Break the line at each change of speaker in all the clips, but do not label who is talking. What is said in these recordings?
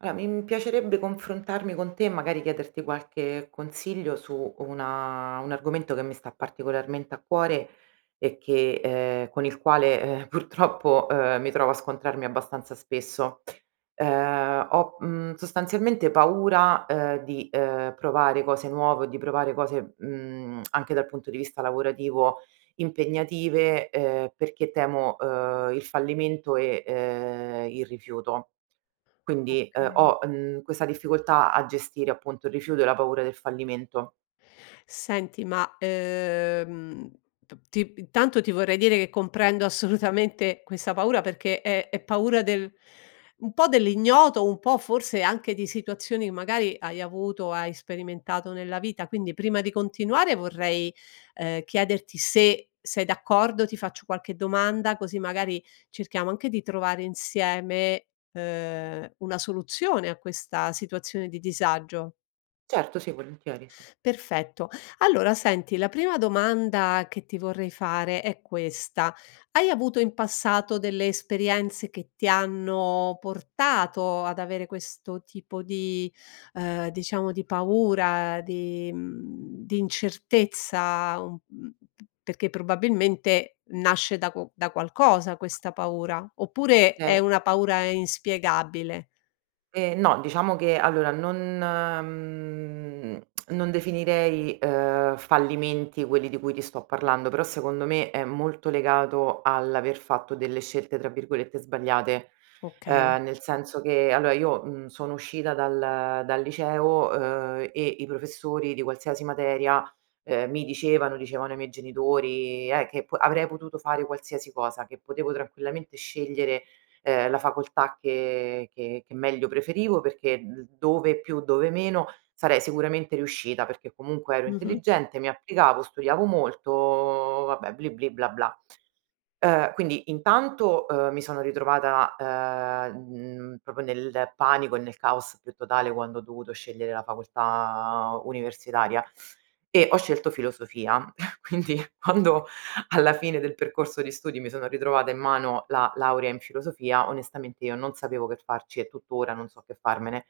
A mi piacerebbe confrontarmi con te e magari chiederti qualche consiglio su una un argomento che mi sta particolarmente a cuore e che, ehm, con il quale, eh, purtroppo ehm, mi trovo a scontrarmi abbastanza spesso, ehm, ho, uhm, sostanzialmente paura, ehm, di, ehm, provare cose nuove o di provare cose, uhm, anche dal punto di vista lavorativo impegnative, ehm, perché temo, uhm, il fallimento e, ehm, il rifiuto. Quindi, uhm,
Okay.
ho, mhmm, questa difficoltà a gestire appunto il rifiuto e la paura del fallimento.
Senti ma, ehm, p ti intanto ti vorrei dire che comprendo assolutamente questa paura perché è è paura del un po' dell'ignoto, un po' forse anche di situazioni, magari hai avuto, hai sperimentato nella vita quindi prima di continuare vorrei, ehm, chiederti se sei d'accordo, ti faccio qualche domanda, così magari cerchiamo anche di trovare insieme, ehm, una soluzione a questa situazione di disagio.
Certo, sì volentieri, sì.
Perfetto, allora senti la prima domanda che ti vorrei fare è questa: hai avuto in passato delle esperienze che ti hanno portato ad avere questo tipo di, ehm, diciamo di paura di, mhmm, di incertezza, mhmm, perché probabilmente nasce da qu da qualcosa questa paura, oppure é
Okay.
una paura inspiegabile?
Eh, no diciamo che allora, non, mhmm, non definirei, ehm, fallimenti quelli di cui ti sto parlando però secondo me è molto legato all'aver fatto delle scelte, tra virgolette, "sbagliate",
Okay.
ehm, nel senso che allora, uhm, io sono uscita dal dal liceo, uhm, e i professori di qualsiasi materia, ehm, mi dicevano, dicevano ai miei genitori, eh che avrei potuto fare qualsiasi cosa, che potevo tranquillamente scegliere, ehm, la facoltà che che che meglio preferivo perché d dove più, dove meno sarei sicuramente riuscita perché comunque ero
Mh-mh.
intelligente, mi applicavo, studiavo molto, vabbè, bli, bli, bla, bla. Ehm, quindi intanto, ehm, mi sono ritrovata, ehm, mhmm, proprio nel panico e nel caos più totale quando ho dovuto scegliere la facoltà universitaria e ho scelto filosofia, quindi quando alla fine del percorso di studi mi sono ritrovata in mano la laurea in filosofia onestamente io non sapevo che farci e tuttora non so che farmene,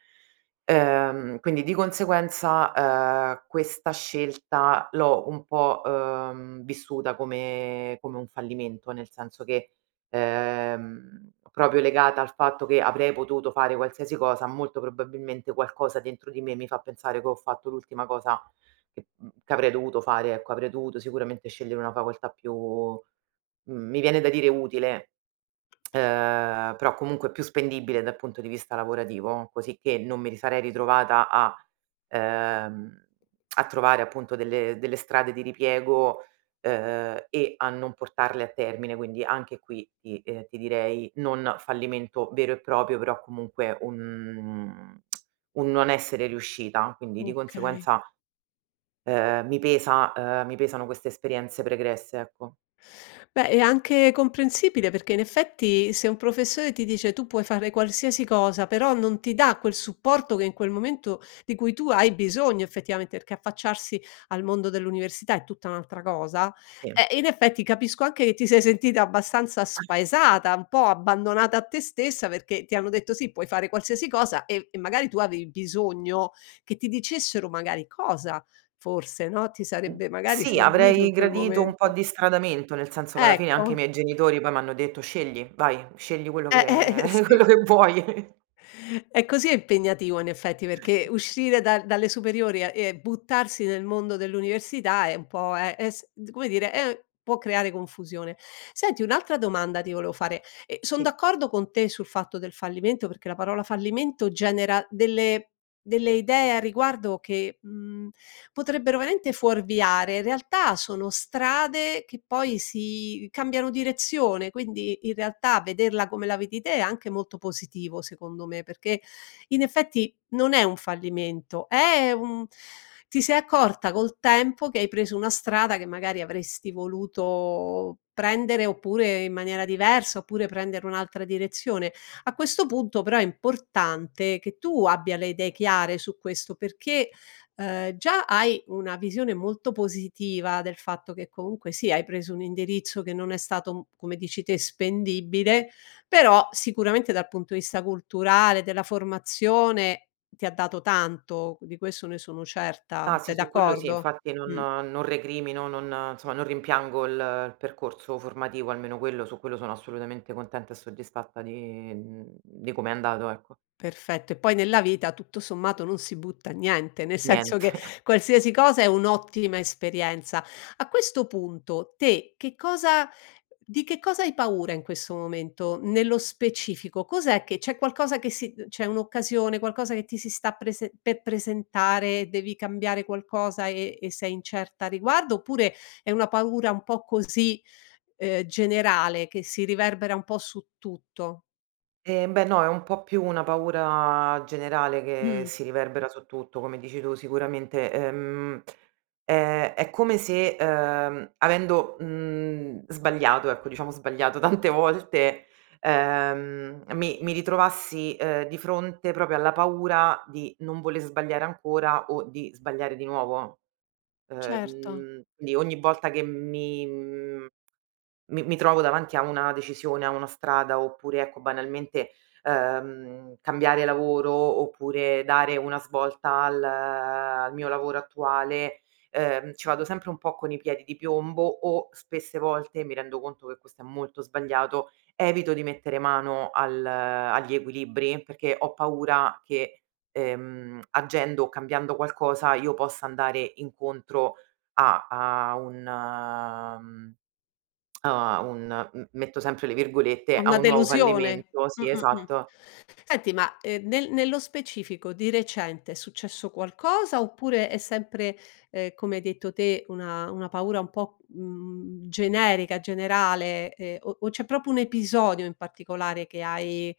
ehm, quindi di conseguenza, ehm, questa scelta l'ho un po', ehm, vissuta come come un fallimento, nel senso che, ehm, proprio legata al fatto che avrei potuto fare qualsiasi cosa, molto probabilmente qualcosa dentro di me mi fa pensare che ho fatto l'ultima cosa che, mhmm, che avrei dovuto fare, ecco. Avrei dovuto sicuramente scegliere una facoltà più, mhmm, mi viene da dire utile, ehm, però comunque più spendibile dal punto di vista lavorativo così che non mi risarei ritrovata a, ehm, a trovare appunto delle delle strade di ripiego, ehm, e a non portarle a termine. Quindi anche qui ti, uhm, ti direi non fallimento vero e proprio però comunque un un non essere riuscita. Quindi di
Okay.
conseguenza, ehm, mi pesa, ehm, mi pesano queste esperienze pregresse, ecco.
Beh, è anche comprensibile, perché in effetti se un professore ti dice: "Tu puoi fare qualsiasi cosa", però non ti dà quel supporto che in quel momento di cui tu hai bisogno effettivamente, perché affacciarsi al mondo dell'università è tutta un'altra cosa.
Sì.
Eh, in effetti capisco anche che ti sei sentita abbastanza
[unintelligible]
spaesata, un po' abbandonata a te stessa, perché ti hanno detto: "Sì, puoi fare qualsiasi cosa", e e magari tu avevi bisogno che ti dicessero magari cosa, forse, no, ti sarebbe magari,
Sì
servito
avrei
in quel
gradito un po'
momento.
di instradamento, nel senso che alla fine anche i
Ecco.
miei genitori poi m'hanno detto: "Scegli, vai, scegli quello
Eh, eh
che
sì.
quello che vuoi.
E così è impegnativo in effetti, perché
Esa
uscire dal dalle superiori a e buttarsi nel mondo dell'università è un po' è es come dire è può creare confusione. Senti, un'altra domanda ti volevo fare. E sono
Sì.
d'accordo con te sul fatto del fallimento, perché la parola fallimento genera delle delle idee a riguardo che, mhmm, potrebbero veramente fuorviare. In realtà sono strade che poi si cambiano direzione, quindi in realtà vederla come la vedi te è anche molto positivo, secondo me, perché, in effetti, non è un fallimento, è un ti sei accorta col tempo che hai preso una strada che magari avresti voluto prendere oppure in maniera diversa, oppure prendere un'altra direzione. A questo punto però è importante che tu abbia le idee chiare su questo, perché, uhm, già hai una visione molto positiva del fatto che comunque sì, hai preso un indirizzo che non è stato, come dici te, spendibile, però sicuramente dal punto di vista culturale, della formazione, ti ha dato tanto, di questo ne sono certa.
Ah sì,
Sei
su quello sì,
d'accordo?
infatti non
Mh.
non recrimino, non insomma non rimpiango il il percorso formativo, almeno quello su quello sono assolutamente contenta e soddisfatta di, mhmm, di come è andato, ecco.
Perfetto e poi nella vita tutto sommato non si butta niente, nel senso che
Niente.
qualsiasi cosa è un'ottima esperienza. A questo punto te che cosa di che cosa hai paura in questo momento, nello specifico cos'è che c'è qualcosa che si uhm, c'è un'occasione, qualcosa che ti si sta prese per presentare, devi cambiare qualcosa e e sei incerta a riguardo oppure è una paura un po' così, ehm, generale che si riverbera un po' su tutto?
Ehm, beh, no è un po' più una paura generale che
Mh.
si riverbera su tutto, come dici tu, sicuramente, ehm, ehm, è come se, uhm, avendo, mhmm, sbagliato, ecco, diciamo sbagliato, tante volte, ehm, mi mi ritrovassi, uhm, di fronte proprio alla paura di non vole sbagliare ancora o di sbagliare di nuovo, uhm,
Certo.
mhmm, quindi ogni volta che mi mhmm, mi mi trovo davanti a una decisione a una strada oppure, ecco, banalmente, ehm, cambiare lavoro oppure dare una svolta al al mio lavoro attuale, uhm, ci vado sempre un po' con i piedi di piombo o spesse volte, mi rendo conto che questo è molto sbagliato, evito di mettere mano al agli equilibri perché ho paura che, ehm, agendo o cambiando qualcosa io possa andare incontro a a un mhmm, a un m metto sempre le virgolette,
A
a
una
un nuovo
delusione?
"fallimento"
Mh,
Sì
mh, mh,
esatto.
senti ma, ehm, nel nello specifico di recente è successo qualcosa oppure è sempre, ehm, come hai detto te una una paura un po', mhmm, generica, generale, ehm, o o c'è proprio un episodio in particolare che hai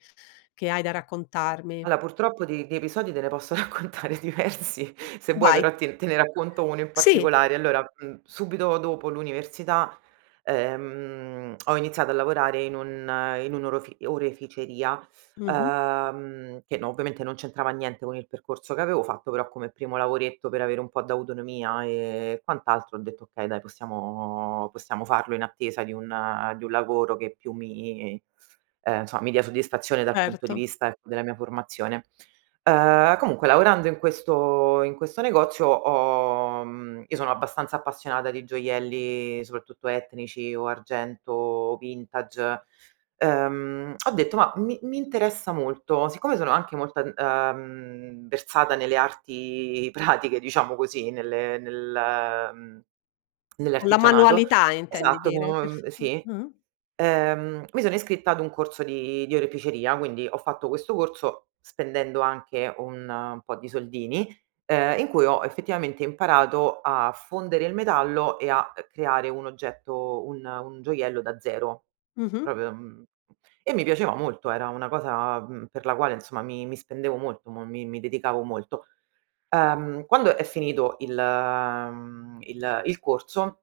che hai da raccontarmi?
Allora purtroppo di di episodi te ne posso raccontare diversi se vuoi
Vai.
però ti te ne racconto uno in
Sì.
particolare. Allora, mhmm, subito dopo l'università, ehm, ho iniziato a lavorare in un in un orofi oreficeria,
Mh-mh.
uhm, che no ovviamente non c'entrava niente con il percorso che avevo fatto, però come primo lavoretto per avere un po' d'autonomia, e e quant'altro ho detto: "Okay, dai possiamo possiamo farlo in attesa di un di un lavoro che più mi ehm, insomma mi dia soddisfazione dal punto di
Certo.
vista, ecco, della mia formazione." Uhm, comunque lavorando in questo in questo negozio ho mhmm, io sono abbastanza appassionata di gioielli soprattutto etnici o argento o vintage, uhm, ho detto: "Ma mi mi interessa molto." Siccome sono anche molto ad uhm, versata nelle arti pratiche diciamo così nelle nel mhmm,
Con la
nell'artigianato
manualità intendi
esatto
dire
co
perf
Ehm,
Ah,
sì.
ah-ah.
Ehm mi sono iscritta ad un corso di di oreficeria, quindi ho fatto questo corso spendendo anche un po' di soldini, ehm, in cui ho effettivamente imparato a fondere il metallo e a, uhm, creare un oggetto un un gioiello da zero
Mh-mh.
proprio mhmm, e mi piaceva molto era una cosa, mhmm, per la quale insomma mi mi spendevo molto, mo mi mi dedicavo molto. Uhm, quando è finito il mhmm, il il corso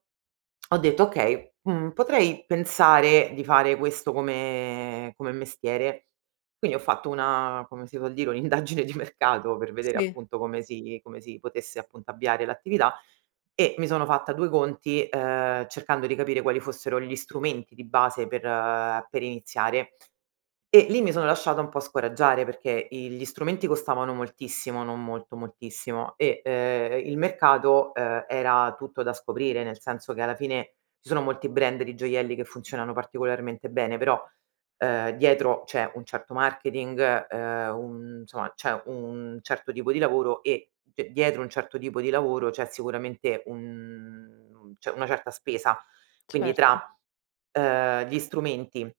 ho detto: "Okay, mhmm, potrei pensare di fare questo come come mestiere." Quindi ho fatto una come si vuol dire, un'indagine di mercato per vedere
Sì.
appunto come si come si potesse, appunto, avviare l'attività e mi sono fatta due conti, uhm, cercando di capire quali fossero gli strumenti di base per ehm, per iniziare e lì mi sono lasciata un po' scoraggiare perché i gli strumenti costavano moltissimo, non molto, moltissimo, e uhm, e il mercato, uhm, era tutto da scoprire, nel senso che alla fine ci sono molti brand di gioielli che funzionano particolarmente bene, però, uhm, dietro c'è un certo marketing, uhm, un insomma c'è un certo tipo di lavoro e cioè, dietro un certo tipo di lavoro c'è sicuramente un mhmm, c'è una certa spesa. Quindi tra uhm,
Certo.
tra gli strumenti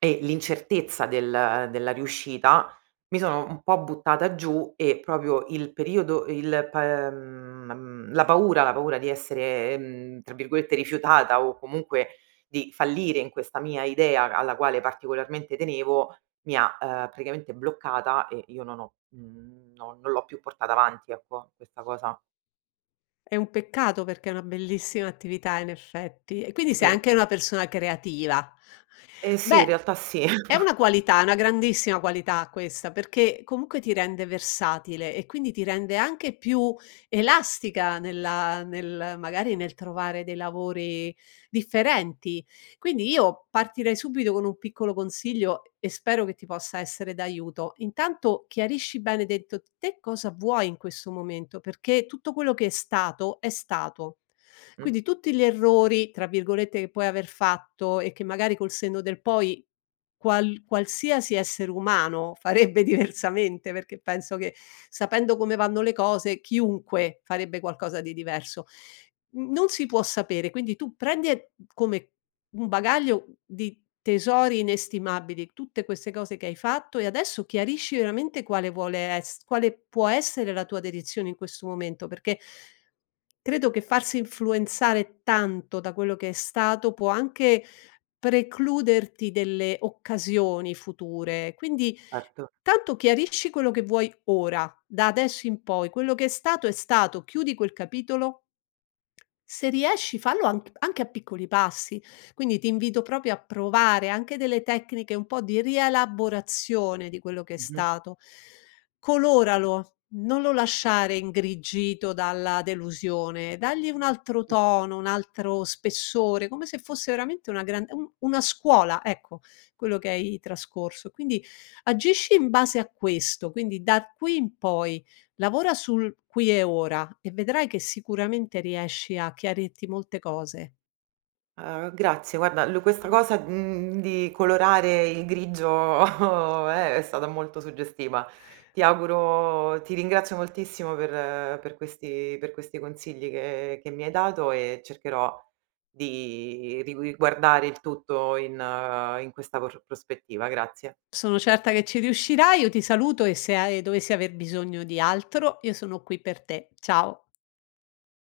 e l'incertezza del della riuscita, mi sono un po' buttata giù e proprio il periodo e il pa ehm, ma mhmm, la paura la paura di essere, ehm, tra virgolette "rifiutata" o comunque di fallire in questa mia idea alla quale particolarmente tenevo mi ha, uhm, praticamente bloccata e io non ho mhmm, no non l'ho più portata avanti, ecco, questa cosa.
È un peccato perché è una bellissima attività in effetti. E quindi sei
Sì.
anche una persona creativa,
Eh, sì,
beh,
in realtà sì.
è una qualità, è una grandissima qualità questa perchè comunque ti rende versatile e quindi ti rende anche più elastica nella nel magari nel trovare dei lavori differenti, quindi io partirei subito con un piccolo consiglio e e spero che ti possa essere d'aiuto, intanto chiarisci bene dentro te cosa vuoi in questo momento, perché tutto quello che è stato, è stato,
Mh.
quindi tutti gli "errori" tra virgolette, che puoi aver fatto e che magari col senno del poi qual qualsiasi essere umano farebbe diversamente, perché penso che sapendo come vanno le cose chiunque farebbe qualcosa di diverso, mhmm, non si può sapere quindi tu prendi e come un bagaglio di tesori inestimabili tutte queste cose che hai fatto, e adesso chiarisci veramente quale vuole ess quale può essere la tua dedizione in questo momento, perché credo che farsi influenzare tanto da quello che è stato può anche precluderti delle occasioni future, quindi
Erto.
tanto chiarirci quello che vuoi ora, da adesso in poi, quello che è stato è stato, chiudi quel capitolo se riesci fallo anc anche a piccoli passi, quindi ti invito proprio a provare anche delle tecniche un po' di rielaborazione di quello che è
Mh-mh.
stato. Coloralo, non lo lasciare ingrigito dalla delusione, dagli un altro
[unintelligible]
tono, un altro spessore, come se fosse veramente una gran un una scuola, ecco, quello che hai trascorso. Quindi agisci in base a questo, quindi da r qui in poi lavora sul qui e ora e vedrai che sicuramente riesci a chiarirti molte cose.
Ah, grazie, guarda, lu questa cosa, mhmm, di colorare il grigio è è stata molto suggestiva. Ti auguro ti ringrazio moltissimo per per questi per questi consigli che che mi hai dato e cercherò di di rigui guardare il tutto in in questa por prospettiva. Grazie.
Sono certa che ci riuscirai, io ti saluto e se ha ehm, dovessi aver bisogno di altro io sono qui per te, ciao.